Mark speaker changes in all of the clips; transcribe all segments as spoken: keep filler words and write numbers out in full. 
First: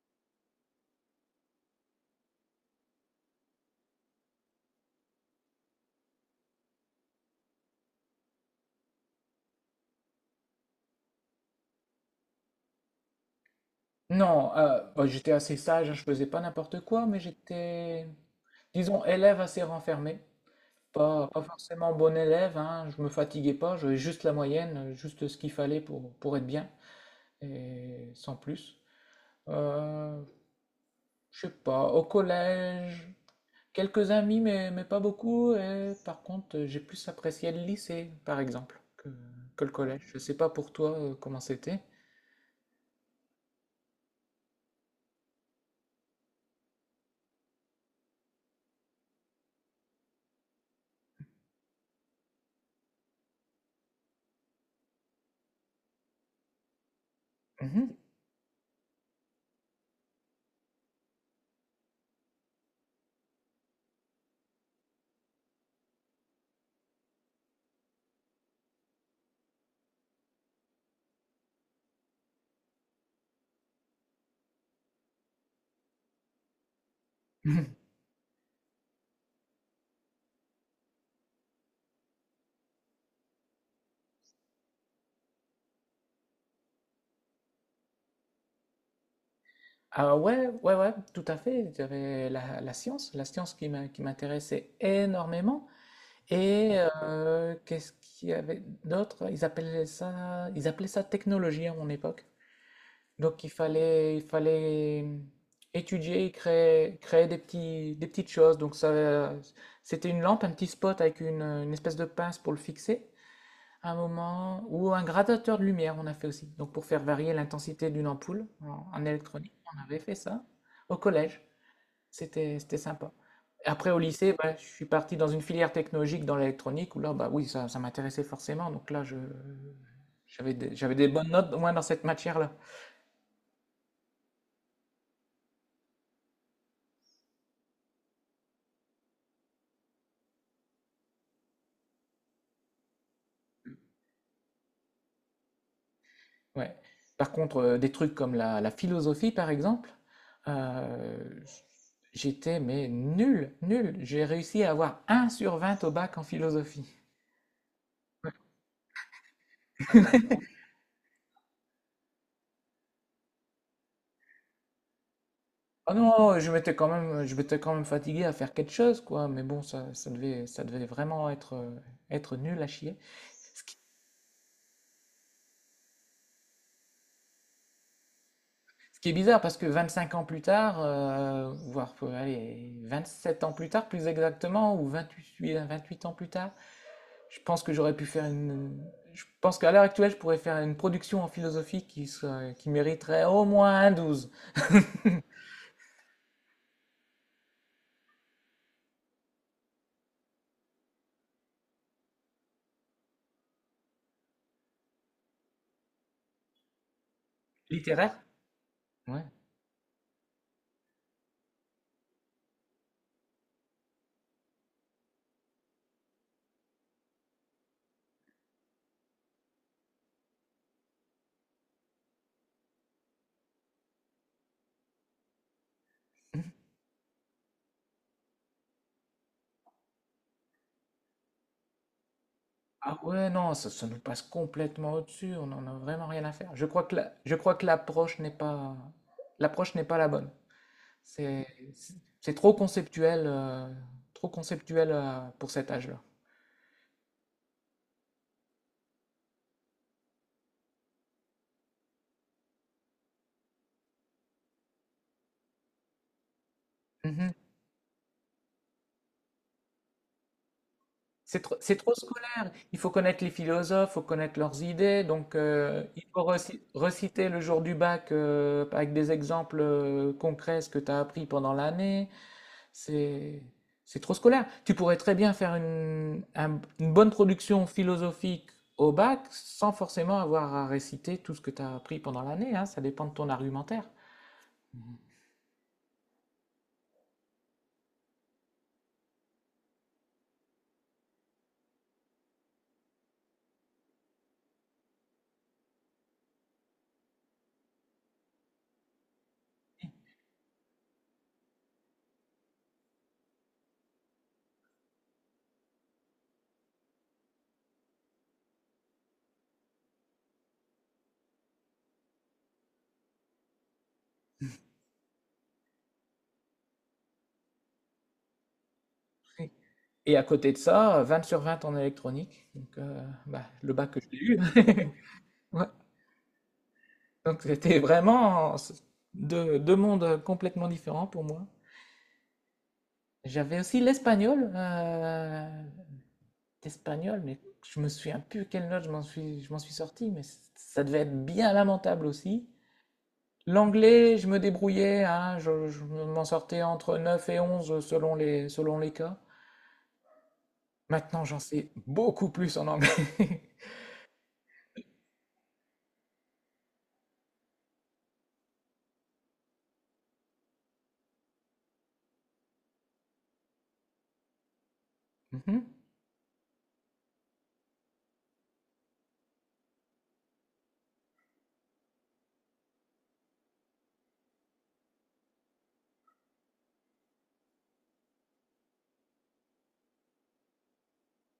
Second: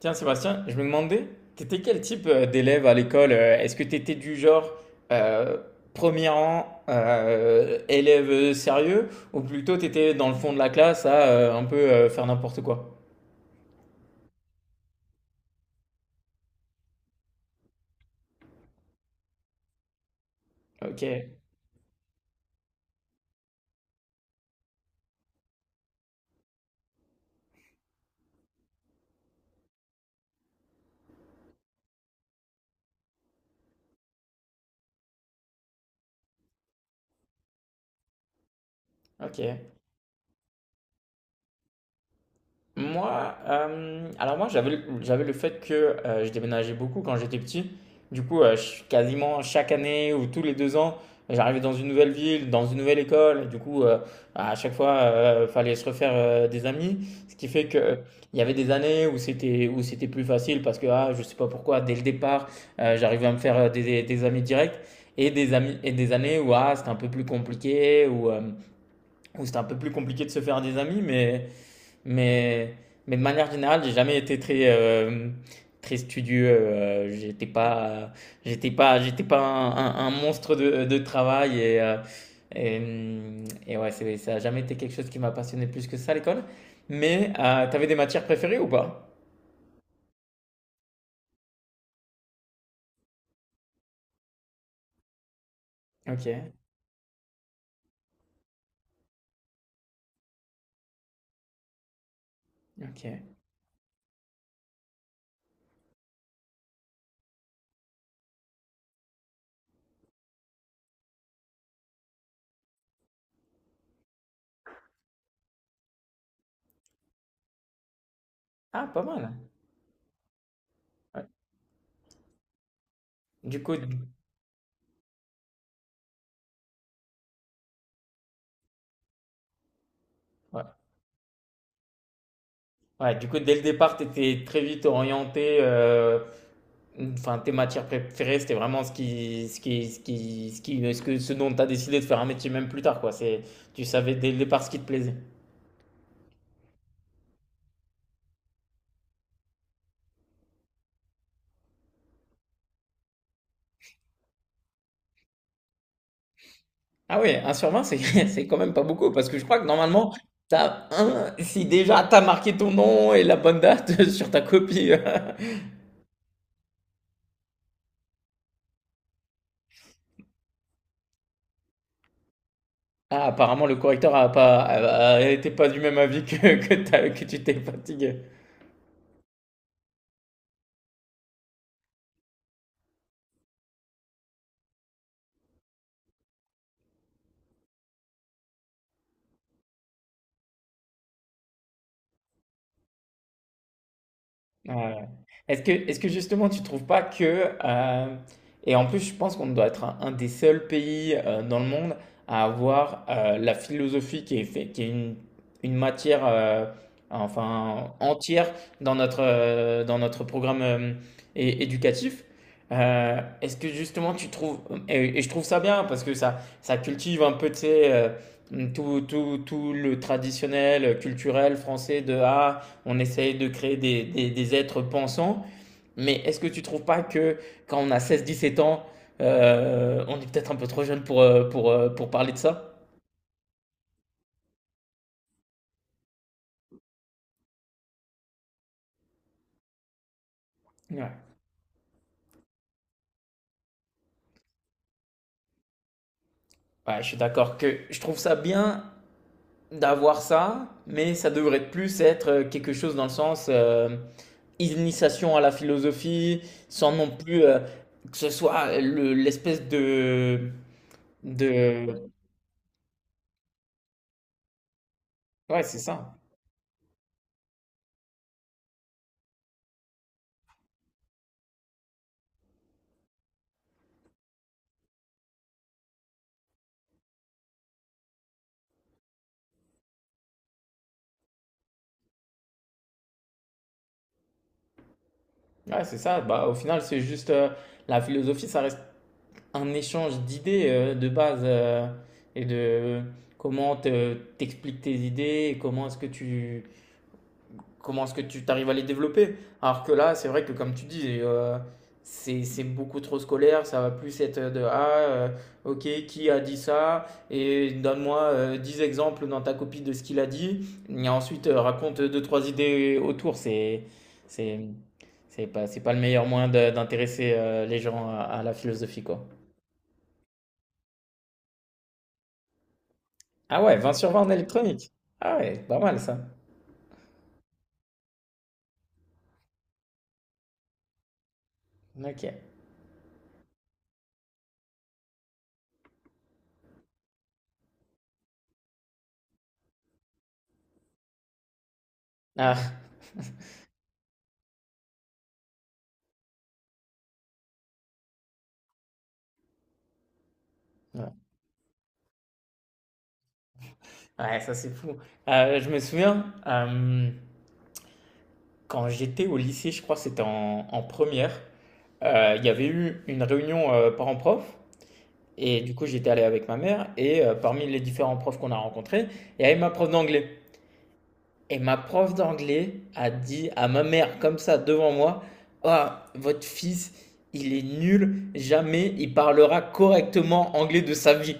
Speaker 1: Tiens, Sébastien, je me demandais, t'étais quel type euh, d'élève à l'école? euh, Est-ce que t'étais du genre euh, premier rang, euh, élève euh, sérieux, ou plutôt t'étais dans le fond de la classe à euh, un peu euh, faire n'importe quoi?
Speaker 2: Non, euh, bah, j'étais assez sage, hein, je faisais pas n'importe quoi, mais j'étais, disons, élève assez renfermé.
Speaker 1: Ok,
Speaker 2: Pas, pas forcément bon élève, hein, je me fatiguais pas, j'avais juste la moyenne, juste ce qu'il fallait pour, pour être bien, et sans plus. Euh, je sais pas, au collège, quelques amis, mais, mais pas beaucoup, et par contre, j'ai plus apprécié le lycée, par exemple, que,
Speaker 1: ok.
Speaker 2: que le collège. Je sais pas pour toi, euh, comment c'était.
Speaker 1: Moi, euh, alors moi j'avais le- j'avais le fait que euh, je déménageais beaucoup quand j'étais petit. Du coup, euh, je- quasiment chaque année ou tous les deux ans, j'arrivais dans une nouvelle ville, dans une nouvelle école. Et du coup, euh, à chaque fois, euh, fallait se refaire euh, des amis. Ce qui fait que euh,
Speaker 2: Mhm.
Speaker 1: il y avait des années où c'était où c'était plus facile parce que ah, je sais pas pourquoi, dès le départ, euh, j'arrivais à me faire euh, des, des- des amis directs. Et des amis et des années où ah, c'était un peu plus compliqué, ou où, euh, où c'était un peu plus compliqué de se faire des amis, mais mais, mais de manière générale, j'ai jamais été très, euh, très studieux. euh, j'étais pas, j'étais pas, j'étais pas un, un- un monstre de, de travail et, euh, et, hum, et ouais, c'est- ça a jamais été quelque chose qui m'a passionné plus que ça à l'école. Mais euh, t'avais des matières préférées ou pas?
Speaker 2: Ah ouais, ouais, ouais, tout à fait. J'avais la, la science, la science qui m'a- qui m'intéressait énormément.
Speaker 1: Ok,
Speaker 2: Et euh, qu'est-ce qu'il y avait d'autre? Ils appelaient ça, ils appelaient ça technologie à mon époque.
Speaker 1: ok.
Speaker 2: Donc il fallait, il fallait mmh, étudier, créer, créer des petits, des petites choses. Donc ça, c'était une lampe, un petit spot avec une, une espèce de pince pour le fixer. Un moment ou un gradateur de lumière, on a fait aussi. Donc pour faire varier l'intensité d'une ampoule
Speaker 1: Ah,
Speaker 2: en,
Speaker 1: pas
Speaker 2: en
Speaker 1: mal.
Speaker 2: électronique, on avait fait ça au
Speaker 1: Ouais.
Speaker 2: collège. C'était c'était sympa.
Speaker 1: Du coup,
Speaker 2: Après
Speaker 1: d-
Speaker 2: au lycée, bah, je suis parti dans une filière technologique dans l'électronique où là, bah oui, ça, ça m'intéressait forcément. Donc là, je j'avais
Speaker 1: ouais.
Speaker 2: des, j'avais des bonnes notes au moins dans cette matière-là.
Speaker 1: Ouais, du coup, dès le départ, tu étais très vite orienté. euh, Enfin, tes matières préférées, c'était vraiment ce qui, ce qui, ce qui, ce qui, ce que, ce dont tu as décidé de faire un métier même plus tard, quoi. C'est, tu savais dès le départ ce qui te plaisait.
Speaker 2: Ouais. Par contre, euh, des trucs comme la, la philosophie, par exemple, euh, j'étais mais nul, nul. J'ai réussi à avoir un sur vingt au bac en philosophie.
Speaker 1: Ah oui, un sur vingt, c'est, c'est quand même pas beaucoup, parce que je crois que normalement, t'as un, si déjà t'as marqué ton nom et la bonne date sur ta copie.
Speaker 2: Ah non, je m'étais quand même, je m'étais quand même fatigué à faire quelque chose, quoi. Mais bon, ça, ça devait, ça devait vraiment être, euh, être nul à chier.
Speaker 1: Ah, apparemment, le correcteur a pas, a- a- était pas du même avis que, que, t'as- que tu t'es fatigué.
Speaker 2: Ce qui est bizarre parce que vingt-cinq ans plus tard, euh, voire, euh, allez, sept ans plus tard, plus exactement, ou vingt-huit, euh, vingt-huit ans plus tard, je pense que j'aurais pu faire une, je pense qu'à l'heure actuelle, je pourrais faire une production en philosophie qui serait- qui mériterait au moins un douze.
Speaker 1: Ouais. Est-ce que, est-ce que justement tu trouves pas que, euh, et en plus je pense qu'on doit être un, un des seuls pays euh, dans le monde à avoir euh, la philosophie qui est, fait- qui est une, une matière euh, enfin
Speaker 2: Littéraire?
Speaker 1: entière dans notre,
Speaker 2: Ouais.
Speaker 1: euh, dans notre programme euh, é- éducatif. Euh, est-ce que justement tu trouves, et, et je trouve ça bien parce que ça, ça cultive un peu, tu sais, euh, tout, tout, tout le traditionnel euh, culturel français de ah, on essaye de créer des, des, des êtres pensants. Mais est-ce que tu ne trouves pas que quand on a seize à dix-sept ans, euh, on est peut-être un peu trop jeune pour, euh, pour, euh, pour parler de ça.
Speaker 2: Ah ouais, non, ça, ça nous passe complètement au-dessus, on n'en a vraiment rien à faire. Je crois que la- je crois que l'approche n'est pas, l'approche n'est pas la bonne.
Speaker 1: Ouais,
Speaker 2: C'est, c'est c'est trop conceptuel, euh, trop conceptuel, euh, pour cet âge-là.
Speaker 1: ouais je suis d'accord que je trouve ça bien d'avoir ça, mais ça devrait plus être euh, quelque chose dans le sens euh, initiation à la philosophie, sans non
Speaker 2: Mhm.
Speaker 1: plus euh, que ce soit le- l'espèce de,
Speaker 2: C'est trop, c'est trop
Speaker 1: de...
Speaker 2: scolaire. Il faut connaître les philosophes, il faut connaître leurs idées. Donc,
Speaker 1: Ouais, c'est
Speaker 2: euh, il
Speaker 1: ça.
Speaker 2: faut reci- reciter le jour du bac, euh, avec des exemples euh, concrets ce que tu as appris pendant l'année. C'est c'est trop scolaire. Tu pourrais très bien faire une, un- une bonne production philosophique au bac sans forcément avoir à réciter tout ce que tu as appris pendant l'année, hein. Ça dépend de ton argumentaire.
Speaker 1: Ouais, c'est ça. Bah, au final, c'est juste euh, la philosophie, ça reste un échange d'idées euh, de base euh, et de comment te- t'expliques tes idées et comment est-ce que tu comment est-ce que tu t'arrives à les développer. Alors que là, c'est vrai que comme tu dis, euh, c'est c'est beaucoup trop scolaire, ça va plus être de ah euh, OK, qui a dit ça et donne-moi euh, dix exemples dans ta copie de ce qu'il a dit et ensuite euh, raconte deux trois idées autour, c'est c'est c'est pas c'est pas le meilleur moyen de- d'intéresser euh, les gens à, à la philosophie quoi.
Speaker 2: Oui. Et à côté de ça, vingt sur vingt en électronique. Donc, euh, bah,
Speaker 1: Ah
Speaker 2: le
Speaker 1: ouais,
Speaker 2: bac
Speaker 1: vingt
Speaker 2: que
Speaker 1: sur
Speaker 2: j'ai
Speaker 1: vingt en
Speaker 2: eu.
Speaker 1: électronique. Ah ouais,
Speaker 2: Ouais.
Speaker 1: pas mal ça.
Speaker 2: Donc, c'était vraiment deux, deux mondes complètement différents pour moi.
Speaker 1: Ok.
Speaker 2: J'avais aussi l'espagnol. euh, espagnol, mais je me souviens plus quelle note je m'en suis, je m'en suis sorti, mais c- ça devait être bien lamentable aussi.
Speaker 1: Ah,
Speaker 2: L'anglais, je me débrouillais, hein, je, je m'en sortais entre neuf et onze selon les, selon les cas.
Speaker 1: ouais.
Speaker 2: Maintenant, j'en sais beaucoup plus en anglais.
Speaker 1: Ouais, ça c'est fou. Euh, je me souviens, euh, quand j'étais au lycée, je crois que c'était en, en première, euh, il y avait eu une réunion euh, parents-prof.
Speaker 2: Mhm.
Speaker 1: Et du coup, j'étais allé avec ma mère. Et euh, parmi les différents profs qu'on a rencontrés, il y avait ma prof d'anglais. Et ma prof d'anglais a dit à ma mère comme ça devant moi, « Ah, votre fils, il est nul, jamais il parlera correctement anglais de sa vie. »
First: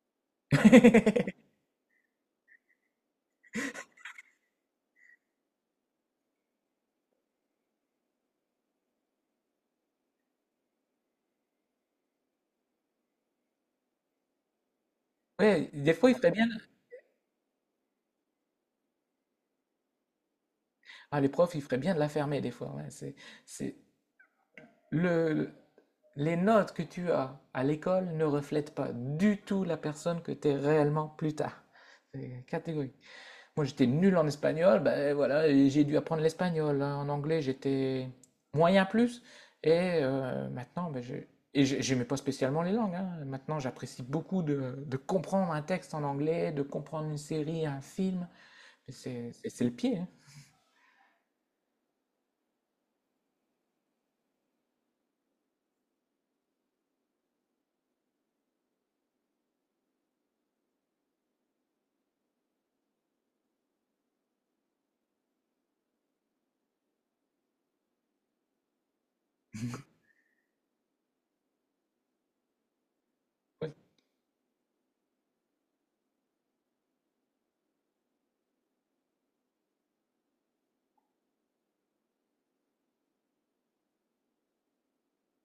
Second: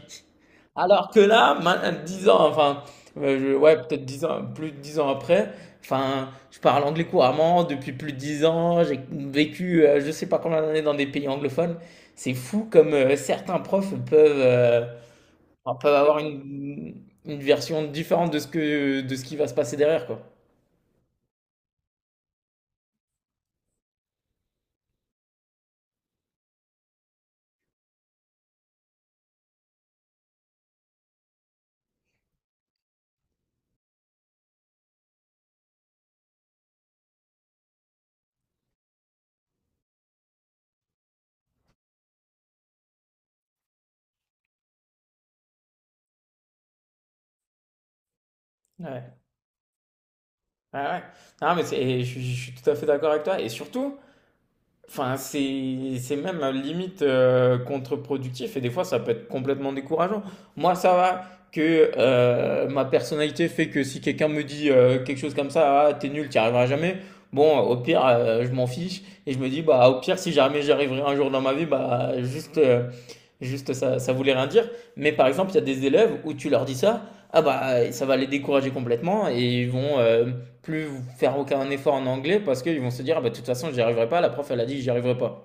Speaker 1: Alors que là, ma- dix ans, enfin, euh, je- ouais, peut-être dix ans, plus de dix ans après, enfin, je parle anglais couramment depuis plus de dix ans, j'ai vécu euh, je sais pas combien d'années dans des pays anglophones. C'est fou comme euh, certains profs peuvent, euh,
Speaker 2: Ouais,
Speaker 1: enfin, peuvent
Speaker 2: des fois, il
Speaker 1: avoir
Speaker 2: ferait bien.
Speaker 1: une, une version différente de ce que, de ce qui va se passer derrière, quoi.
Speaker 2: Ah, les profs, ils feraient bien de la fermer, des fois. Ouais, c'est, c'est le, les notes que tu as à l'école ne reflètent pas du tout la personne que tu es réellement plus tard. C'est catégorique. Moi, j'étais nul en espagnol, ben voilà, et j'ai dû apprendre l'espagnol, hein. En anglais, j'étais moyen plus. Et euh, maintenant, ben, je... et j'aimais pas spécialement les langues, hein. Maintenant, j'apprécie beaucoup de, de comprendre un texte en anglais, de comprendre une série, un film.
Speaker 1: Ouais.
Speaker 2: C'est c'est le pied, hein.
Speaker 1: Ah ouais. Non, mais c'est- et je, je suis tout à fait d'accord avec toi. Et surtout, enfin, c'est, c'est même euh, limite euh, contre-productif. Et des fois, ça peut être complètement décourageant. Moi, ça va que euh, ma personnalité fait que si quelqu'un me dit euh, quelque chose comme ça, ah, t'es nul, t'y arriveras jamais. Bon, au pire, euh, je m'en fiche. Et je me dis, bah, au pire, si jamais j'y arriverai un jour dans ma vie, bah, juste, euh, juste
Speaker 2: Ouais.
Speaker 1: ça, ça voulait rien dire. Mais par exemple, il y a des élèves où tu leur dis ça. Ah bah ça va les décourager complètement et ils vont, euh, plus faire aucun effort en anglais parce qu'ils vont se dire, « Ah bah, de toute façon, j'y arriverai pas. La prof, elle a dit que j'y arriverai pas. »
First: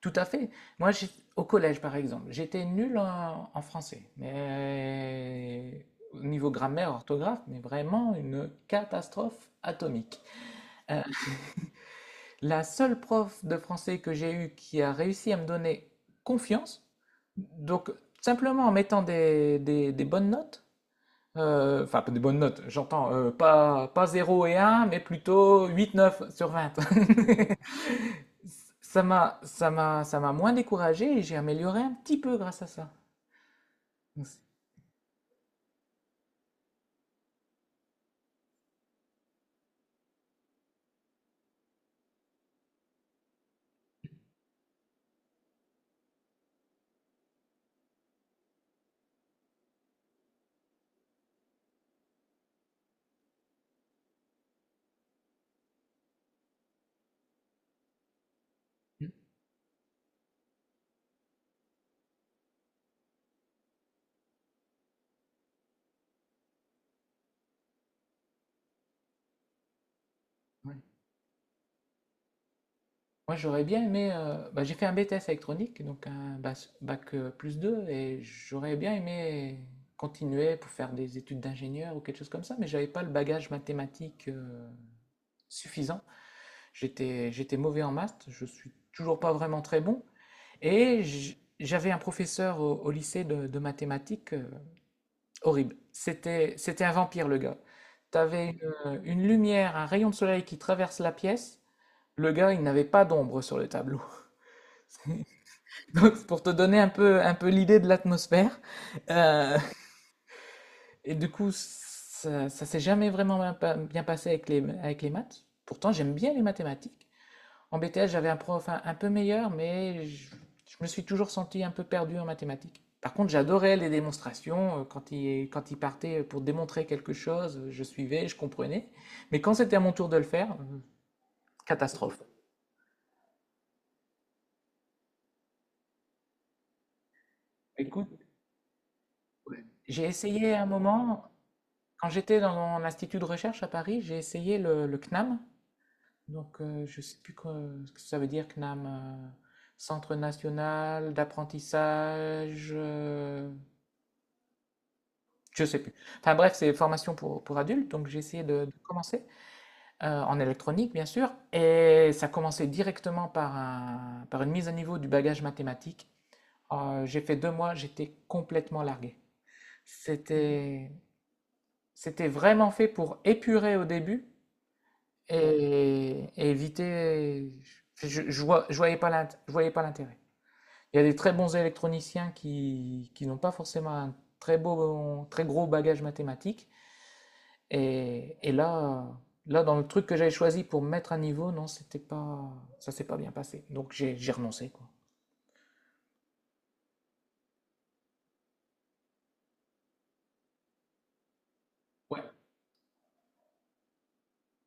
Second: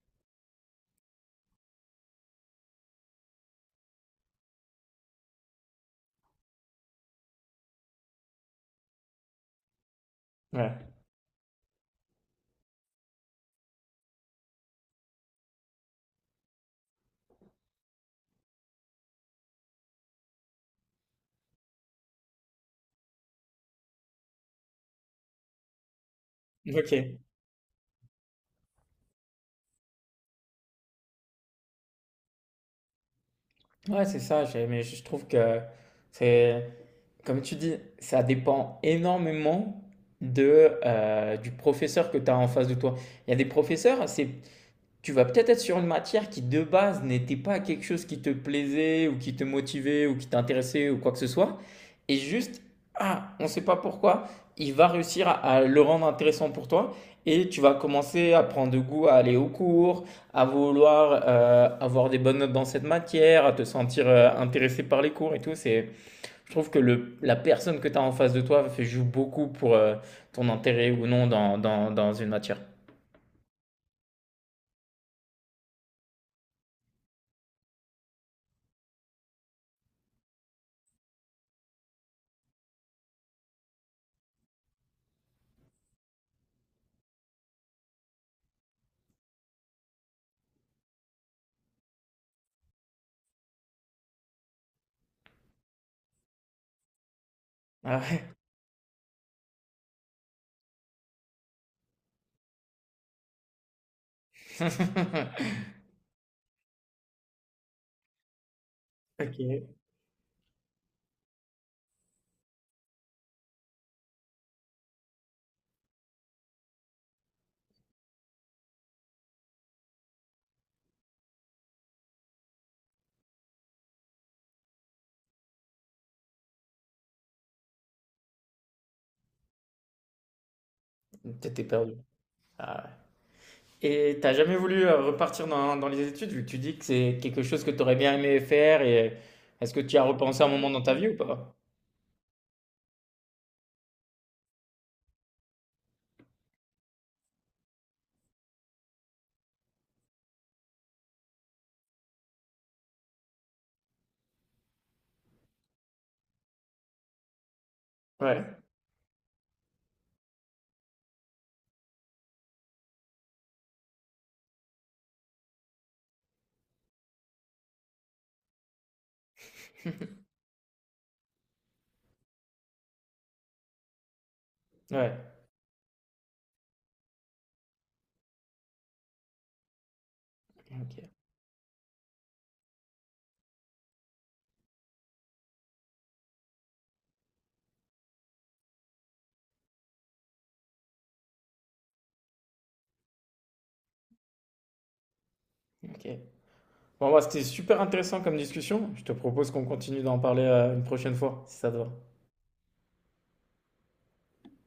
Speaker 2: Tout à fait. Moi, j'ai- au collège, par exemple, j'étais nul en, en français. Mais au niveau grammaire, orthographe, mais vraiment une catastrophe atomique.
Speaker 1: Ouais.
Speaker 2: Euh, La seule prof de français que j'ai eue qui a réussi à me donner confiance, donc simplement en mettant des, des- des bonnes notes, euh, enfin pas des bonnes notes, j'entends euh, pas, pas zéro et un, mais plutôt huit, neuf sur vingt.
Speaker 1: Ok.
Speaker 2: Ça m'a, ça m'a, ça m'a moins découragé et j'ai amélioré un petit peu grâce à ça.
Speaker 1: Ouais, c'est
Speaker 2: Donc,
Speaker 1: ça. j'ai- Mais je trouve que c'est, comme tu dis, ça dépend énormément de, euh, du professeur que tu as en face de toi. Il y a des professeurs. C'est Tu vas peut-être être sur une matière qui de base n'était pas quelque chose qui te plaisait ou qui te motivait ou qui t'intéressait ou quoi que ce soit. Et juste, ah, on ne sait pas pourquoi, il va réussir à, à le rendre intéressant pour toi. Et tu vas commencer à prendre goût à aller au cours, à vouloir euh, avoir des bonnes notes dans cette matière, à te sentir euh, intéressé par les cours et tout. C'est, je trouve que le, la personne que tu as en face de toi fait, joue beaucoup pour euh, ton
Speaker 2: ouais.
Speaker 1: intérêt ou non dans, dans, dans une matière.
Speaker 2: Moi, j'aurais bien aimé. Euh, bah, j'ai fait un B T S électronique, donc un bas- bac, euh, plus deux, et j'aurais bien aimé continuer pour faire des études d'ingénieur ou quelque chose comme ça, mais j'avais pas le bagage mathématique euh, suffisant. J'étais, j'étais mauvais en maths, je suis toujours pas vraiment très bon, et j- j'avais un professeur au, au lycée de, de mathématiques, euh, horrible. C'était, c'était un vampire, le gars.
Speaker 1: Ah ouais.
Speaker 2: T'avais une, une lumière, un rayon de soleil qui traverse la pièce. Le gars, il n'avait pas d'ombre sur le tableau. Donc, c'est pour te donner un peu, un peu l'idée de l'atmosphère. Euh,
Speaker 1: OK.
Speaker 2: et du coup, ça, ça s'est jamais vraiment bien pa- bien passé avec les, avec les maths. Pourtant, j'aime bien les mathématiques. En B T S, j'avais un prof un, un peu meilleur, mais je, je me suis toujours senti un peu perdu en mathématiques. Par contre, j'adorais les démonstrations. euh, Quand il, quand il partait pour démontrer quelque chose, euh, je suivais, je comprenais. Mais quand c'était à mon tour de le faire, euh,
Speaker 1: T'étais perdu.
Speaker 2: catastrophe.
Speaker 1: Ah ouais. Et t'as jamais voulu euh, repartir dans, dans les études, vu que tu dis que c'est quelque chose que t'aurais
Speaker 2: Écoute,
Speaker 1: bien aimé faire, et est-ce que tu y as
Speaker 2: j'ai
Speaker 1: repensé un
Speaker 2: essayé un
Speaker 1: moment dans ta vie ou
Speaker 2: moment.
Speaker 1: pas?
Speaker 2: Quand j'étais dans mon institut de recherche à Paris, j'ai essayé le, le CNAM. Donc, euh, je ne sais plus que- ce que ça veut dire, CNAM. euh, Centre national d'apprentissage. Euh, je ne sais plus. Enfin bref, c'est formation pour, pour adultes. Donc, j'ai essayé
Speaker 1: Ouais,
Speaker 2: de, de commencer, euh, en électronique, bien sûr. Et ça commençait directement par, un- par une mise à niveau du bagage mathématique. Euh, j'ai fait deux mois, j'étais complètement largué. C'était, c'était vraiment fait pour épurer au début
Speaker 1: ouais.
Speaker 2: et, et éviter. Je, je, voyais pas l'int- je voyais pas l'intérêt.
Speaker 1: Ok,
Speaker 2: Il y a des très bons électroniciens qui, qui n'ont pas forcément un très beau, très gros bagage mathématique. Et, et là, là, dans le truc que j'avais choisi pour me mettre à niveau, non, c'était pas, ça s'est pas bien passé. Donc j'ai j'ai renoncé, quoi.
Speaker 1: ok. Bon, bah, c'était super intéressant comme discussion. Je te propose qu'on continue d'en parler euh, une prochaine fois, si ça te va.
Speaker 2: Ouais.